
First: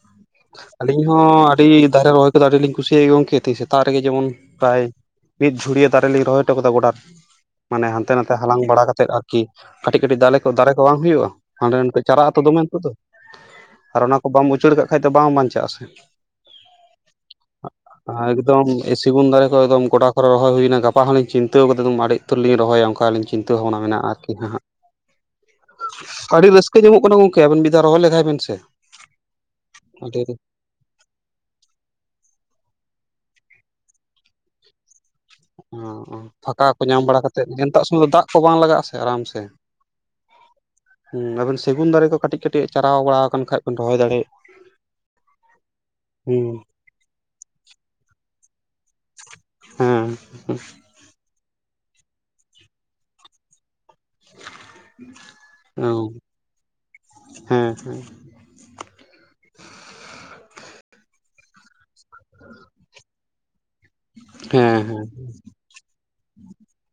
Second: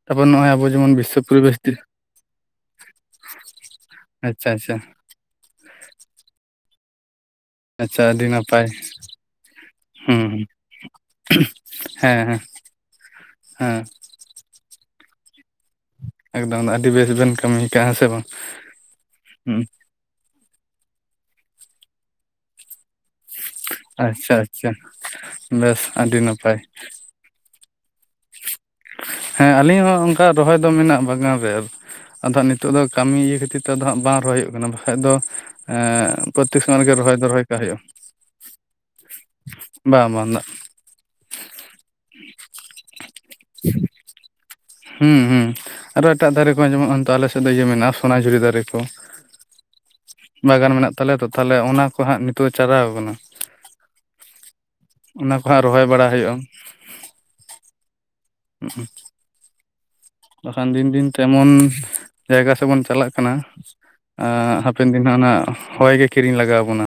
ᱛᱟᱯᱚᱨ ᱱᱚᱜᱼᱚᱭ ᱟᱵᱚ ᱡᱮᱢᱚᱱ ᱟᱹᱞᱤᱧ ᱵᱤᱥᱥᱚ ᱦᱚᱸ ᱯᱚᱨᱤᱵᱮᱥ ᱟᱹᱰᱤ ᱫᱟᱨᱮ ᱨᱚᱦᱚᱭ ᱠᱚᱫᱚ ᱟᱹᱰᱤ ᱞᱤᱧ ᱠᱩᱥᱤᱭᱟᱜ ᱜᱮᱭᱟ ᱜᱚᱝᱠᱮ ᱛᱤᱦᱤᱧ ᱥᱮᱛᱟᱜ ᱨᱮᱜᱮ ᱡᱮᱢᱚᱱ ᱟᱪᱪᱷᱟ ᱟᱪᱪᱷᱟ᱾ ᱯᱨᱟᱭ ᱢᱤᱫ ᱡᱷᱩᱲᱤᱭᱟᱹ ᱫᱟᱨᱮ ᱞᱤᱧ ᱨᱚᱦᱚᱭ ᱦᱚᱴᱚ ᱠᱟᱫᱟ ᱜᱚᱰᱟ ᱨᱮ᱾ ᱢᱟᱱᱮ ᱟᱪᱪᱷᱟ ᱦᱟᱱᱛᱮ ᱟᱹᱰᱤ ᱱᱟᱛᱮ ᱦᱟᱞᱟᱝ ᱱᱟᱯᱟᱭ ᱵᱟᱲᱟ ᱠᱟᱛᱮᱫ ᱟᱨᱠᱤ ᱠᱟᱹᱴᱤᱡ ᱠᱟᱹᱴᱤᱡ ᱦᱩᱸ ᱫᱟᱞᱮ ᱠᱚ ᱫᱟᱨᱮ ᱠᱚ ᱵᱟᱝ ᱦᱩᱭᱩᱜᱼᱟ᱾ ᱦᱟᱸᱰᱮ ᱱᱟᱸᱵᱮᱛᱮ ᱦᱮᱸ ᱪᱟᱨᱟᱜ ᱦᱮᱸ ᱟᱛᱚ ᱫᱚᱢᱮ ᱱᱤᱛᱚᱜ ᱫᱚ, ᱦᱮᱸ ᱟᱨ ᱚᱱᱟ ᱠᱚ ᱵᱟᱢ ᱩᱪᱟᱹᱲ ᱠᱟᱜ ᱠᱷᱟᱡ ᱫᱚ ᱵᱟᱝ ᱵᱟᱧᱪᱟᱜᱼᱟ ᱥᱮ᱾ ᱮᱠᱫᱚᱢ ᱟᱹᱰᱤ ᱵᱮᱥ ᱵᱮᱱ ᱠᱟᱹᱢᱤ ᱠᱟᱜᱼᱟ ᱦᱮᱸ ᱥᱮ ᱵᱟᱝ ᱟ ᱮᱠᱫᱚᱢ ᱮ ᱥᱤᱜᱩᱱ ᱫᱟᱨᱮ ᱦᱩᱸ ᱠᱚ ᱮᱠᱫᱚᱢ ᱜᱚᱰᱟ ᱠᱚᱨᱮ ᱨᱚᱦᱚᱭ ᱦᱩᱭᱱᱟ, ᱜᱟᱯᱟ ᱠᱷᱚᱱ ᱞᱤᱧ ᱪᱤᱱᱛᱟᱹᱣ ᱠᱟᱫᱟ ᱫᱚᱢ ᱟᱹᱰᱤ ᱩᱛᱟᱹᱨ ᱞᱤᱧ ᱨᱚᱦᱚᱭᱟ ᱚᱱᱠᱟ᱾ ᱠᱟᱞᱤᱧ ᱪᱤᱱᱛᱟᱹ ᱵᱷᱟᱵᱱᱟ ᱢᱮᱱᱟᱜ ᱟᱨᱠᱤ ᱟᱪᱪᱷᱟ ᱦᱟᱦᱟᱸᱜ᱾ ᱟᱪᱪᱷᱟ ᱵᱮᱥ ᱟᱹᱰᱤ ᱱᱟᱯᱟᱭ ᱠᱟᱹᱡ ᱧᱟᱢᱚᱜ ᱠᱟᱱᱟ ᱜᱚᱝᱠᱮ᱾ ᱟᱵᱤᱱ ᱢᱤᱫ ᱫᱷᱟᱣ ᱨᱚᱦᱚᱭ ᱞᱮᱜᱟᱭ ᱵᱮᱱ ᱥᱮ᱾ ᱦᱮᱸ ᱟᱞᱤᱧ ᱦᱚᱸ ᱟᱹᱰᱤ ᱚᱱᱠᱟ ᱨᱚᱦᱚᱭ ᱫᱚ ᱢᱮᱱᱟᱜ ᱵᱟᱜᱟᱱ ᱨᱮ ᱟᱨ ᱟᱫᱚ ᱦᱟᱸᱜ ᱱᱤᱛᱳᱜ ᱫᱚ ᱠᱟᱹᱢᱤ ᱤᱭᱟᱹ ᱠᱷᱟᱹᱛᱤᱨ ᱛᱮ ᱟᱫᱚ ᱦᱟᱸᱜ ᱵᱟᱝ ᱨᱚᱦᱚᱭ ᱦᱩᱭᱩᱜ ᱠᱟᱱᱟ ᱵᱟᱠᱟᱡ ᱫᱚ ᱚ ᱚ ᱮᱸ ᱯᱨᱚᱛᱮᱠ ᱯᱷᱟᱠᱟ ᱥᱮᱨᱢᱟ ᱠᱚ ᱞᱮᱠᱟ ᱧᱟᱢ ᱨᱚᱦᱚᱭ ᱵᱟᱲᱟ ᱫᱚ ᱨᱚᱦᱚᱭ ᱠᱟᱛᱮᱫ ᱠᱟᱜ ᱦᱩᱭᱩᱜᱼᱟ ᱱᱮᱱᱛᱟᱜ ᱥᱚᱢᱚᱭ ᱫᱚ ᱫᱟᱜ ᱠᱚ ᱵᱟᱝ ᱞᱟᱜᱟᱜ-ᱟ ᱥᱮ ᱟᱨᱟᱢ ᱥᱮ, ᱵᱟ ᱵᱟᱝ ᱫᱟᱜ ᱦᱩᱸ ᱟᱵᱮᱱ ᱥᱮᱜᱩᱱ ᱫᱟᱨᱮ ᱠᱚ ᱠᱟᱹᱴᱤᱡ ᱠᱟᱹᱴᱤᱡ ᱪᱟᱨᱟᱣ ᱵᱟᱲᱟᱣ ᱠᱟᱱ ᱠᱷᱟᱡ ᱵᱮᱱ ᱨᱚᱦᱚᱭ ᱫᱟᱲᱮᱜ ᱦᱩᱸ ᱦᱩᱸ ᱟᱨᱚ ᱮᱴᱟᱜ ᱫᱟᱨᱮ ᱠᱚ ᱦᱚᱸ ᱡᱮᱢᱚᱱ ᱱᱚᱜ-ᱚᱭ ᱱᱤᱛᱳᱜ ᱟᱞᱮ ᱥᱮᱫ ᱫᱚ ᱤᱭᱟᱹ ᱢᱮᱱᱟᱜ-ᱟ ᱥᱚᱱᱟᱡᱷᱩᱨᱤ ᱫᱟᱨᱮ ᱠᱚ, ᱦᱮᱸ ᱵᱟᱜᱟᱱ ᱢᱮᱱᱟᱜ ᱛᱟᱞᱮᱭᱟ ᱛᱚ ᱛᱷᱟᱞᱮ ᱚᱱᱟ ᱠᱚ ᱦᱟᱸᱜ ᱱᱤᱛᱳᱜ ᱪᱟᱨᱟᱣ ᱠᱟᱱᱟ᱾ ᱟᱹᱣ ᱵᱟᱲᱟ ᱦᱩᱭᱩᱜᱼᱟ ᱦᱮᱸ ᱦᱮᱸ ᱩᱸᱜ ᱩ ᱵᱟᱠᱷᱟᱱ ᱫᱤᱱ ᱫᱤᱱ ᱛᱮ ᱮᱢᱚᱱ ᱡᱟᱭᱜᱟ ᱥᱮ ᱵᱚᱱ ᱪᱟᱞᱟᱜ ᱠᱟᱱᱟ ᱟᱜ ᱦᱮᱸ ᱦᱟᱯᱮᱱ ᱫᱤᱱ ᱦᱟᱸᱜ ᱚᱱᱟ ᱦᱚᱭ ᱜᱮ ᱠᱤᱨᱤᱧ ᱞᱟᱜᱟᱣ ᱵᱚᱱᱟ᱾